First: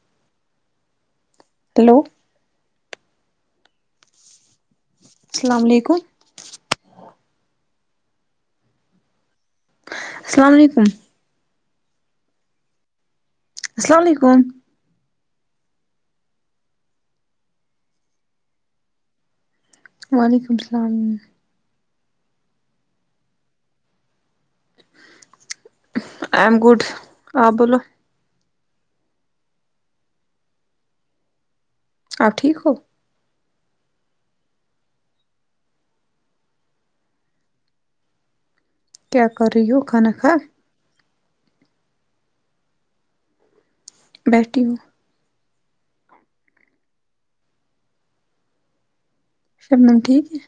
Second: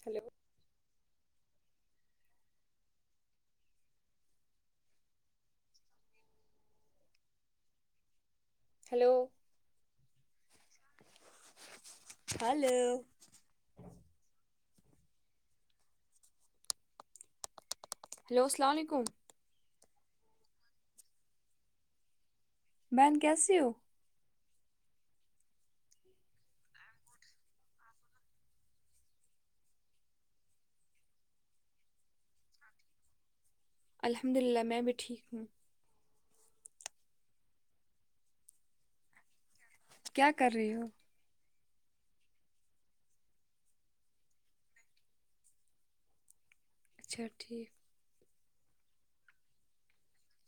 hello hello اسلام علیکم hello اسلام علیکم ہیلو اسلام علیکم ہیلو اسلام علیکم وعلیکم اسلام بہن کیسی ہو آئی ایم گوڈ اپ بولو آپ ٹھیک ہو الحمد اللہ میں بھی ٹھیک ہوں کیا کررہی ہو کھانا کیا کھایا کر رہی ہو بیٹھی ہوں اچھا ٹھیک شبنم ٹھیک ہے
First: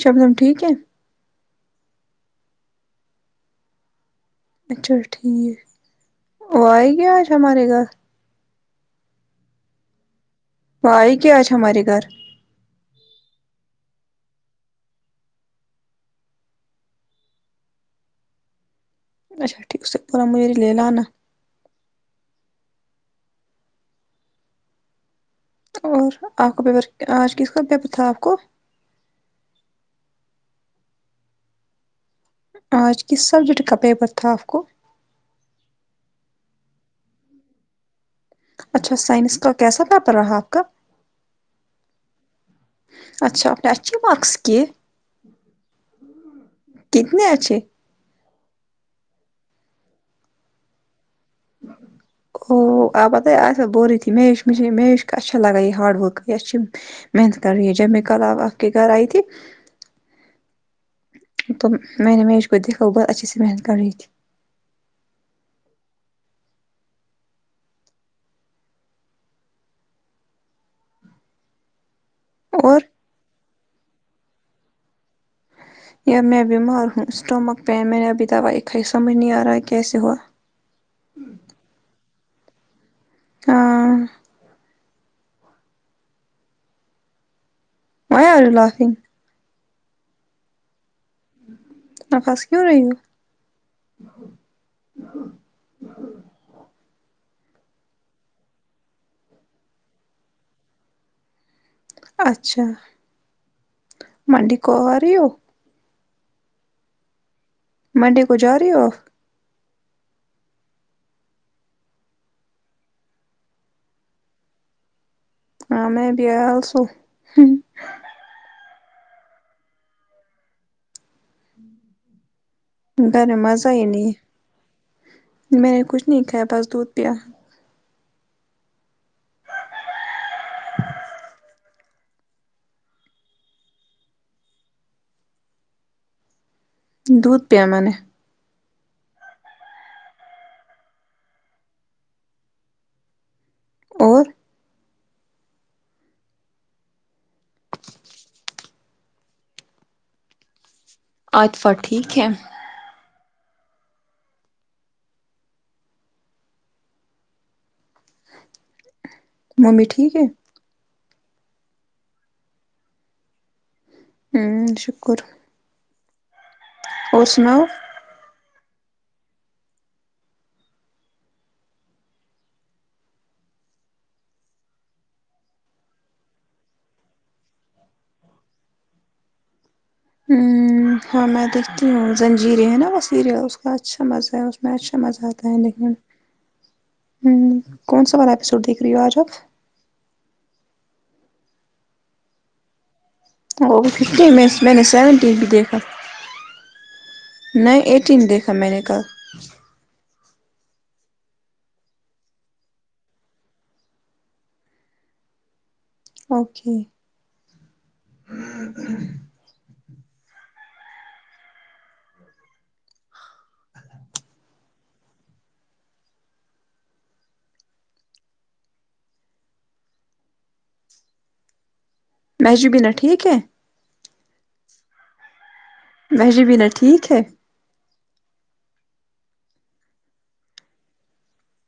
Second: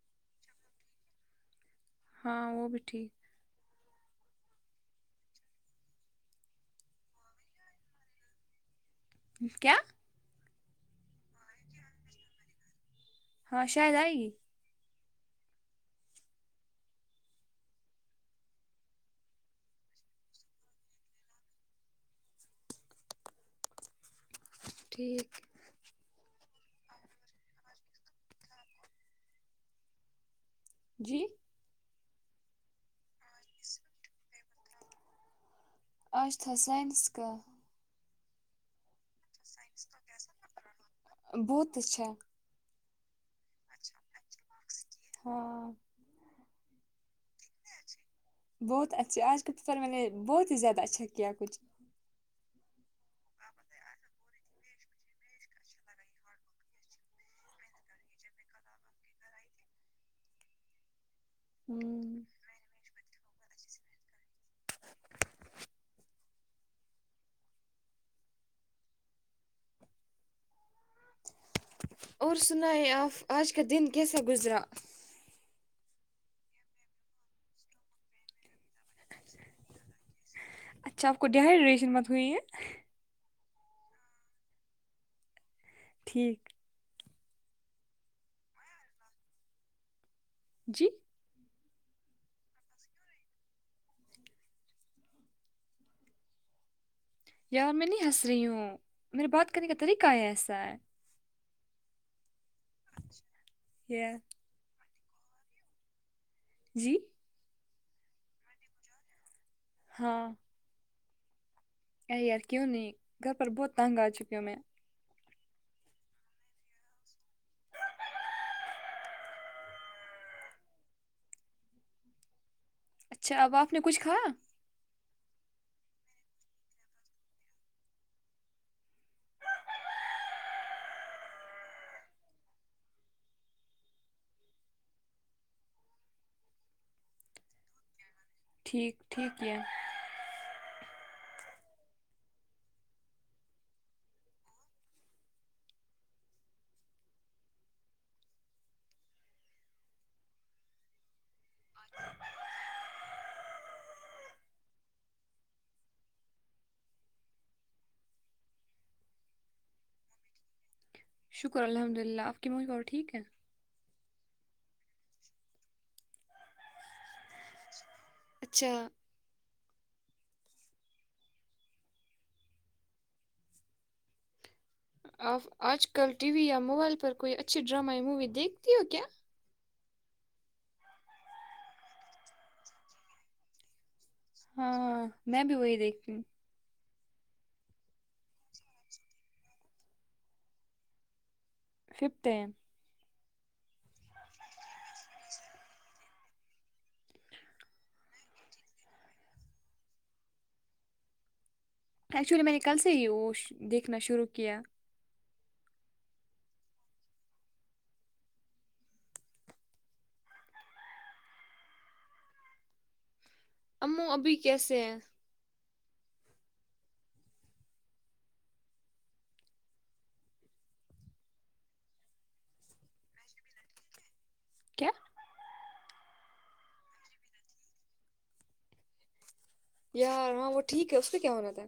شبنم ٹھیک ہے ہاں وہ بھی ٹھیک اچھا ٹھیک وہ آئگی آج ہمارے گھر کیا وہ آئی کیا آج ہمارے گھر ہاں شاید آئے گی اچھا ٹھیک اسے پورا میری لےنا انا ٹھیک اور آپ کا پیپر آج کس کا پیپر تھا آپ کو جی آج کس سبجیکٹ کا پیپر تھا کو آج تھا سائنس کا اچھا سائنس کا کیسا پیپر رہا آپ کا بہت اچھا اچھا اپنے اچھی مکس کیے ہاں کتنے اچھے بہت اچھے آج کا پیپر میں نے بہت ہی زیادہ اچھا کیا کچھ او آپ بتیے آج بول ری تھی مش مش میش اچھا لگا یہ ہاڈ ورک یہ محنت کر رہی ہے جب میں کال اب آپ کے گھر آئی تھی تو میں ہوں، نے میش کودیکھا بہت اچھے سے محنت کر رہی تھی اور سناے آپ آج کا دن کیسا گزرا میںں بیمار ہوں سٹامک پین میں نے ابھی دوای کھائ سمجھ نہیں آ رہا کیس ہوا اچھا آپ کو ڈیہائیڈریشن مت ہوئی ہے ہاں ٹھیک وہے یور لفنگ جی آپ ہس کیوں رہی ہو یار میں نہیں ہنس رہی ہوں میرے بات کرنے کا طریقہ ہے ایسا ہے اچھا [unintelligible] منڈی کو ا رہی ہو جی منڈے کو جا رہی ہو ہاں اے یار کیوں نہیں گھر پر بہت تنگ ا چکی ہوں میں ہاں میں بھییا سو ڈر اچھا اب مزہ آپ نے ہی کچھ نہیں کھایا میں نے کچھ نہیں کھایا بس دودھ پیا دودھ پیا ہے میں نے ٹھیک ٹھیک ہے اور عاطفہ ٹھیک ہے ممی ٹھیک ہیں شکر الحمد للہ اپ کے مو گ اور ٹھیک ہے ہ شکر اور سناؤ اچھا اپ اج کل ٹی وی یا موبائل پر کوئی اچھی ڈرامہ یا مووی دیکھتی ہو کیا ہ ہاں میں دیکھتی ہوں زنجیرے ہیں نا وہ سیریل اچھا مزہ ہے اس میں اچھا ہاں مزہ ا میں تا بھی ہے وہی دیکھنے میں دیکھتی ہوں ہوں کون سا والا ایپیسوڈ دیکھ رہی ہو اج اپ ففتین وہ ففٹین میں میں نے سیونٹی بھی دیکھا نہیں ایٹین دیکھا میں نے کل ایکچولی میں نے کل سے ہی وہ دیکھنا شروع کیا اوکے او ابھی کےسے ہیں مہجوبینا ٹھیک ہے کیا مہجبینا ٹھیک ہے یار وہاں وہ ٹھیک ہے اس سے کیا ہونا تھا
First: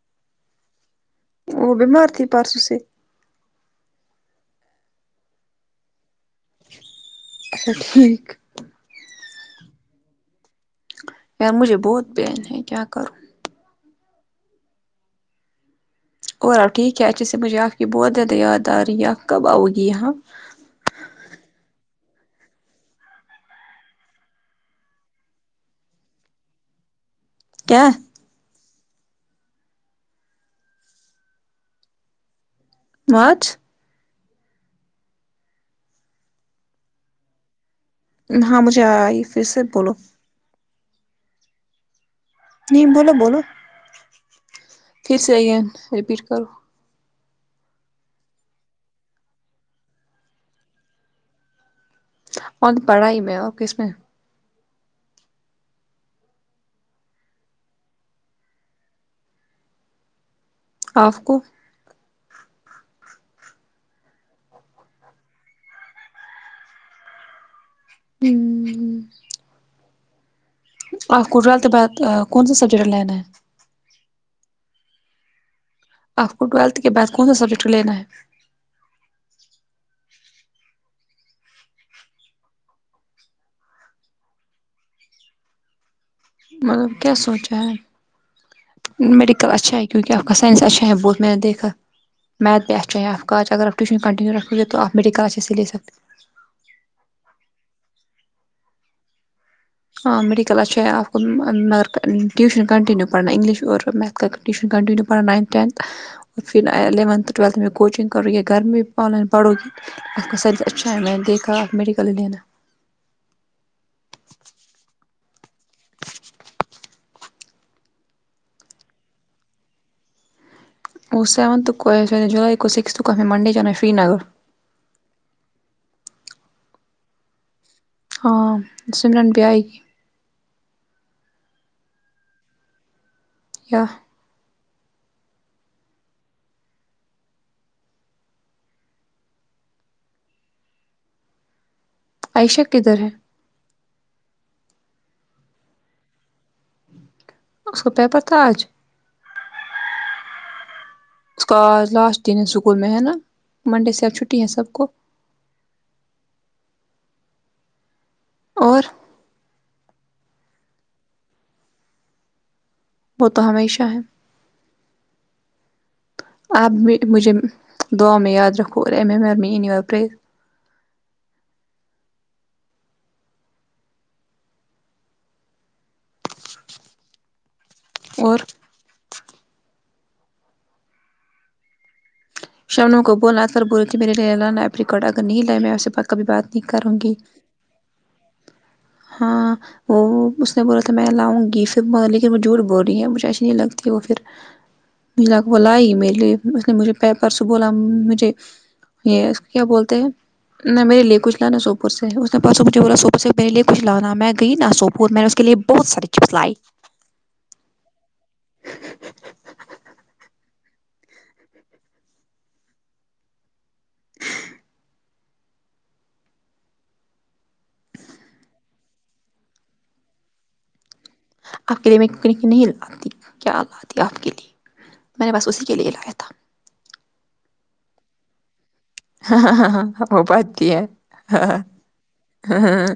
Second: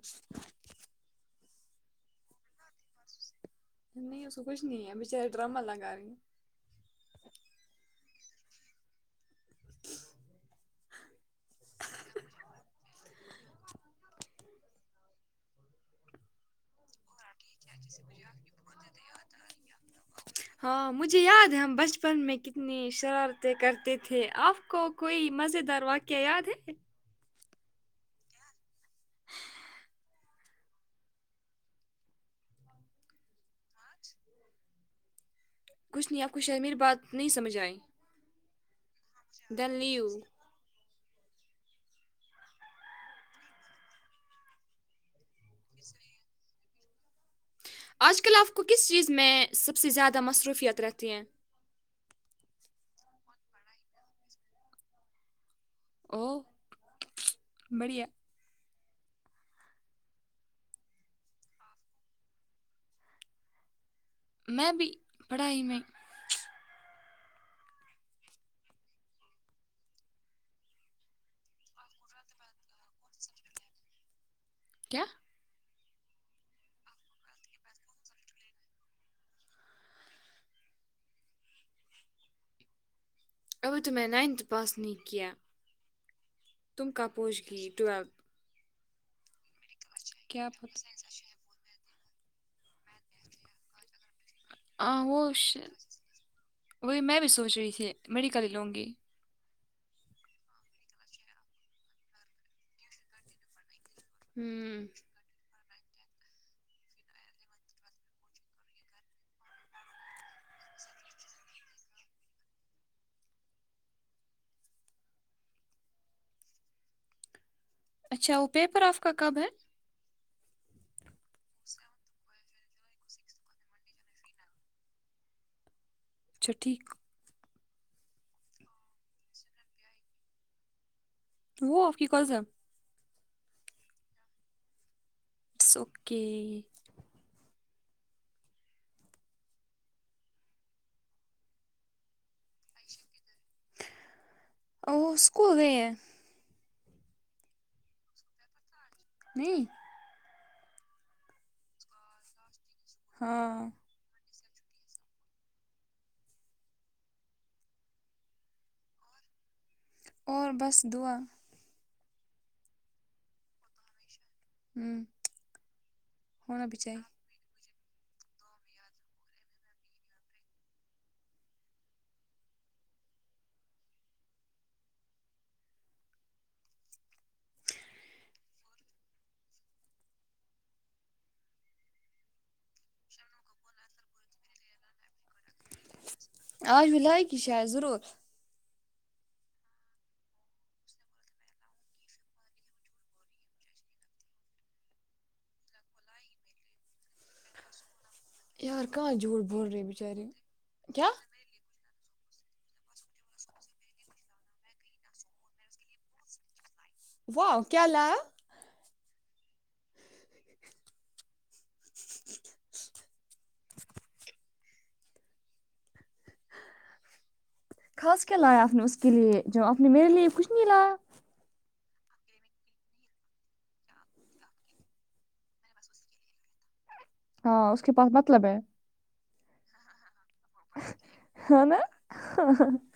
وہ بیمار تھی پرسو سے نہی اسے کچھ نہیں ہے بیچاری ڈراما لاگا رہی ہیں اچھا ٹھیک یار مجھے بہت پین ہے کیا کروں اور ٹھیک ہے اچھے سے مجھے اپ کی بہت زیادہ یاد ارہی ہے اپ کب اؤ گے یہاں ہاں مجھے یاد ہے ہم بچپن میں کتنی شرارتیں کرتے تھے اپ کو کوئی مزیدار واقعہ یاد ہے کیا وچ کچھ نہیں اپ کو شر میری بات نہیں سمجھ ائی ہاں مجھے ائی پھر سے دین بولو لیو نہیں بولو بولو پھر سے اگین ریپیٹ کرو اج کل اپ کو کس چیز میں سب سے زیادہ مصروفیت رہتی ہیں اور پڑھائی میں اور کس میں او بڑیا اف کو میں بھی پڑھائی میں ہی ہوں ہوں آپ کو ٹرییلت بعد کون سا سبجیکٹ لینا ہے کیا آپکو ٹویلتھ کے بع کون سا سبجیکٹ لینا ہے اگر تو میں نے نائنتھ پاس ن ک تم مطلب کا کیا پوچ گ سوچا ہے ٹویلتھ میڈیکل اچھا ہے کیونکہ آپ کا کیا سائنس اچھا پتہ ہے بہت میں نے دیکھا میتھ بھی اچا آپ کا اگر آپ ٹیشن کنٹینو رکھو گے تو آپ ہاں وہ میڈیکل اچھے سے لے ش- سکتے وہی میں بھی سوچ رہی تھی میڈیکل ہی لوں گی ہاں میڈیکل اچھا آپ کو مگر ٹیوشن کنٹنیو پڑاننا انگلش اور میتھ ٹیش ہوں کٹنی پان نائنت ٹنت پھر الیونتھ ٹویلتھ میں کوچنگ کرو گیے گھر میں بھی آن لائن پڑھو گی اس کا سوچ اچھا میں نے دکھا میڈیکل دینا اچھا وہ پیپر آف کا کب ہے وہ سیونت کو جولائی کو سکس کو منڈے جانا ہے شری نگر اچھا ٹھیک ہاں سمرن ب آئی وہ آف کی کس یا اٹس اوکے آئیشہ کدر ہے ا اسکول گئے ہیں اس کو پیپر تھا آج نہیں اس کا لاسٹ دن ہے اسکول میں ہے نا ہاں منڈے سے اب چھٹی ہے سب کو اور اور بس دعا وہ تو ہمیشہ ہے ہوں ہونا آپ بھی م چاہیے مجھے دعا میں یاد رکھو اور ایم ایمر میں اینوار پ اور شمنوں کو بولا کر بولے کہ میرے اللانا ایپ ریکارڈ اگر نہیں لائے میں اسے پت آج بھی لائقی شاید ضرور ہاں وہ اس نے بولا تھا میں لاؤں گی پھر لیکن وہ جھٹ بول رہی ہے مجھے ایسی نہیں لگتی وہ پھر ملا بولا لائی میرے لیے اس نے مجھے پیپر سے بولا مجھے یار کہاں یہ اس جھوٹ کیا بول رہے بولتے ہیں بیچارے ن میرے کیا لیے کچلا نا سوپور سے اس نےاسوں مجھے بولا س کچھ لانا میں گئی نا سوپور میں نے اس کے لیے بہت ساری چپس لائی واہ کیا لآیا کھاس کیا لایا آپ نے اس کے لیے جو آپ نے میرے لیے کچھ نہیں لایا آپ کے لیے میںک نہیں لاتی کیا لاتی آپ کے لیے میں نے بس اسی کے لیے لایا تھا ہاں اس کے پاس مطلب ہے ہاں ہاں ہاں ہاں ہو پا ہے نا ہاں ہاں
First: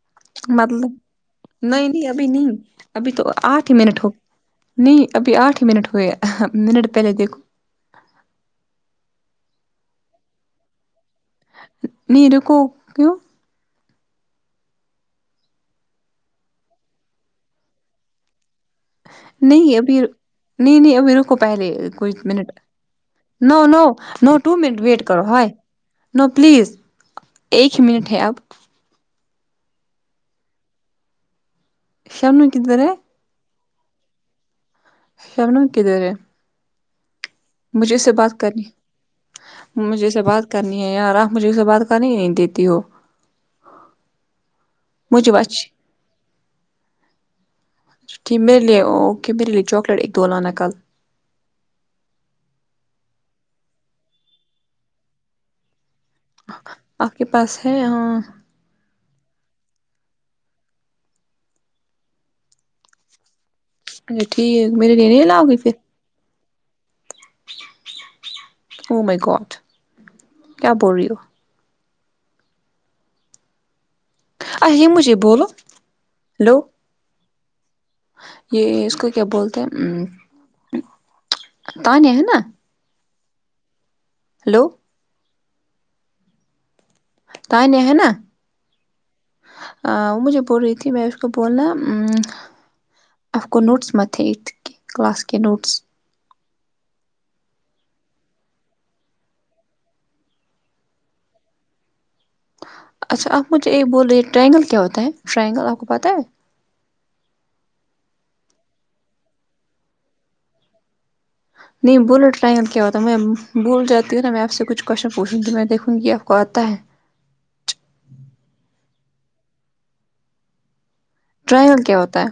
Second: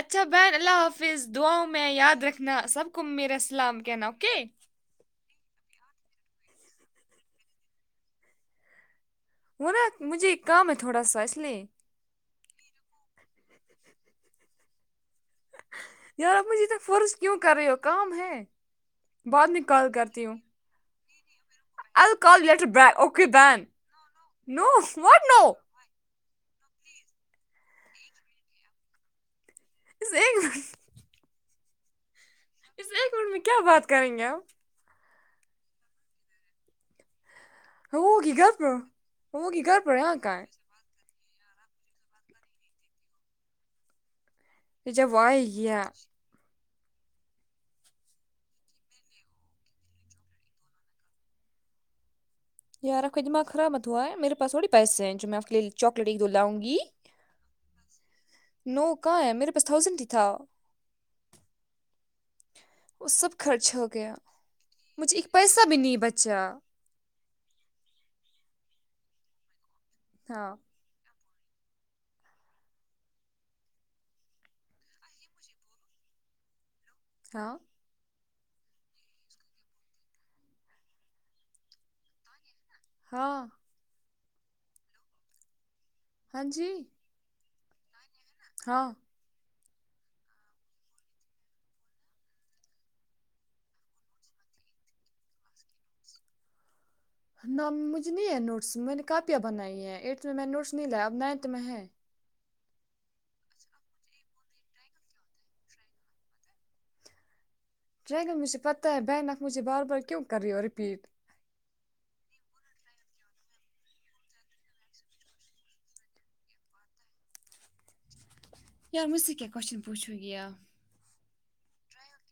اچھا بہن اللہ مطلب حافظ دعاؤں نہیں میں نہیں یاد ابھی نہیں رکھنا سب کو ابھی تو میرا آٹھ ہی سلام منٹ کہنا ہو اوکے نہیں ابھی آٹھ ہی منٹ ہوئے منٹ پہلے دیکھو وہ نا مجھے ایک کام ہے تھوڑا سا اس لیے نہیںی رکو کیو یار مجھے تو فورس کیوں کر رہے ہو کام ہے بعد میں نہیں کال ابھی کرتی ہوں نہیں نہیں ابھی رکو پہلے کوئی منٹ نو بین نو ٹومنٹ کرو ہے نو پلیز ایک منٹ ہے اب [unintelligible] شبنم کدھر اس ہے ایک منٹ میں کیا بات کریں گے ہم شبنم کدھر ہے مجھے اس سے وہ کی بات گھر کرنی پر وہ کی گھر پر مجھے یہاں سے کہاں ہے بات کرنی یار اپ مجھے اس سے بات کرنی ہی نہیں دیتی ہو پ جو و مجھے ہے اچھی یا تھی میں لیو اوکے میرے لیے چاکلیٹ ایک دو لانا کل یار اپ دماغ خراب مت ہوا ہے میرے پاس تھڑی پیسہ ہے جو میں ا پ کے لے چاکلیٹ ایک دو لاؤں گی آپ کے پاس ہے ہاں نو کہاں ہے میرے پاس تھوسند تھا وہ سب خرچ ہو گیا اچھا ٹھیک میرے لیے مجھے نہیں ایک لاؤ گی پیسہ پھر بھی نہیں بچا او مائی گوڈ ہاؤ کیا بڑیو ہو آ یہ مجھے بولو ہلو ہاں یہ اس کو کیا بولتے ہیں ہم تانیہ ہے نا ہاں ہیلو ہاں جی تانیہ ہے نا ہاؤ ا وہ مجھے بول رہی تھی میں اس کو بولنا اپ کو نوٹس مت ایتھ کی کلاس کے نوٹس ن مجھے نہیں ہے نوٹس میں نے کاپیاں بنائی ہیں ارتھ میں نے نوٹس نہیں لایا اب نائنتھ میں ہے اچھا اپ مجھے یہ بول رہے ٹراینگل کیا ہوتا ہے ٹرائینگل اپ کو پتہ ہے رہ لوں گی صپت بین مجھ بار بار کیوں کرے ہو رپیٹ نہیں بلٹ ٹرین کیا ہوتا ہے میں بھول جاتی ہو نا میں اپ سے کچھ کوسچن پوچھوں گی میں دیکھوں گی اپ کو اتا ہے یار مجھ سے کیا کوسچن پوچھوں گی اپ ٹرائل کیا ہوتا ہے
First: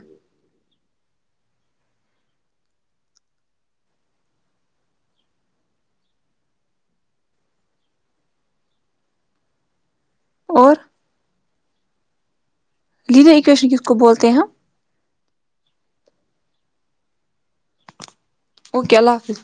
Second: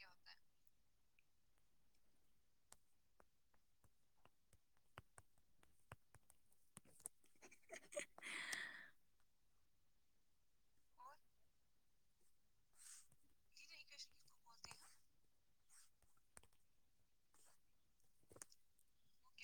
اور لیینا اکوشن کس کو بولتے ہیں اوکے اللہ حافظ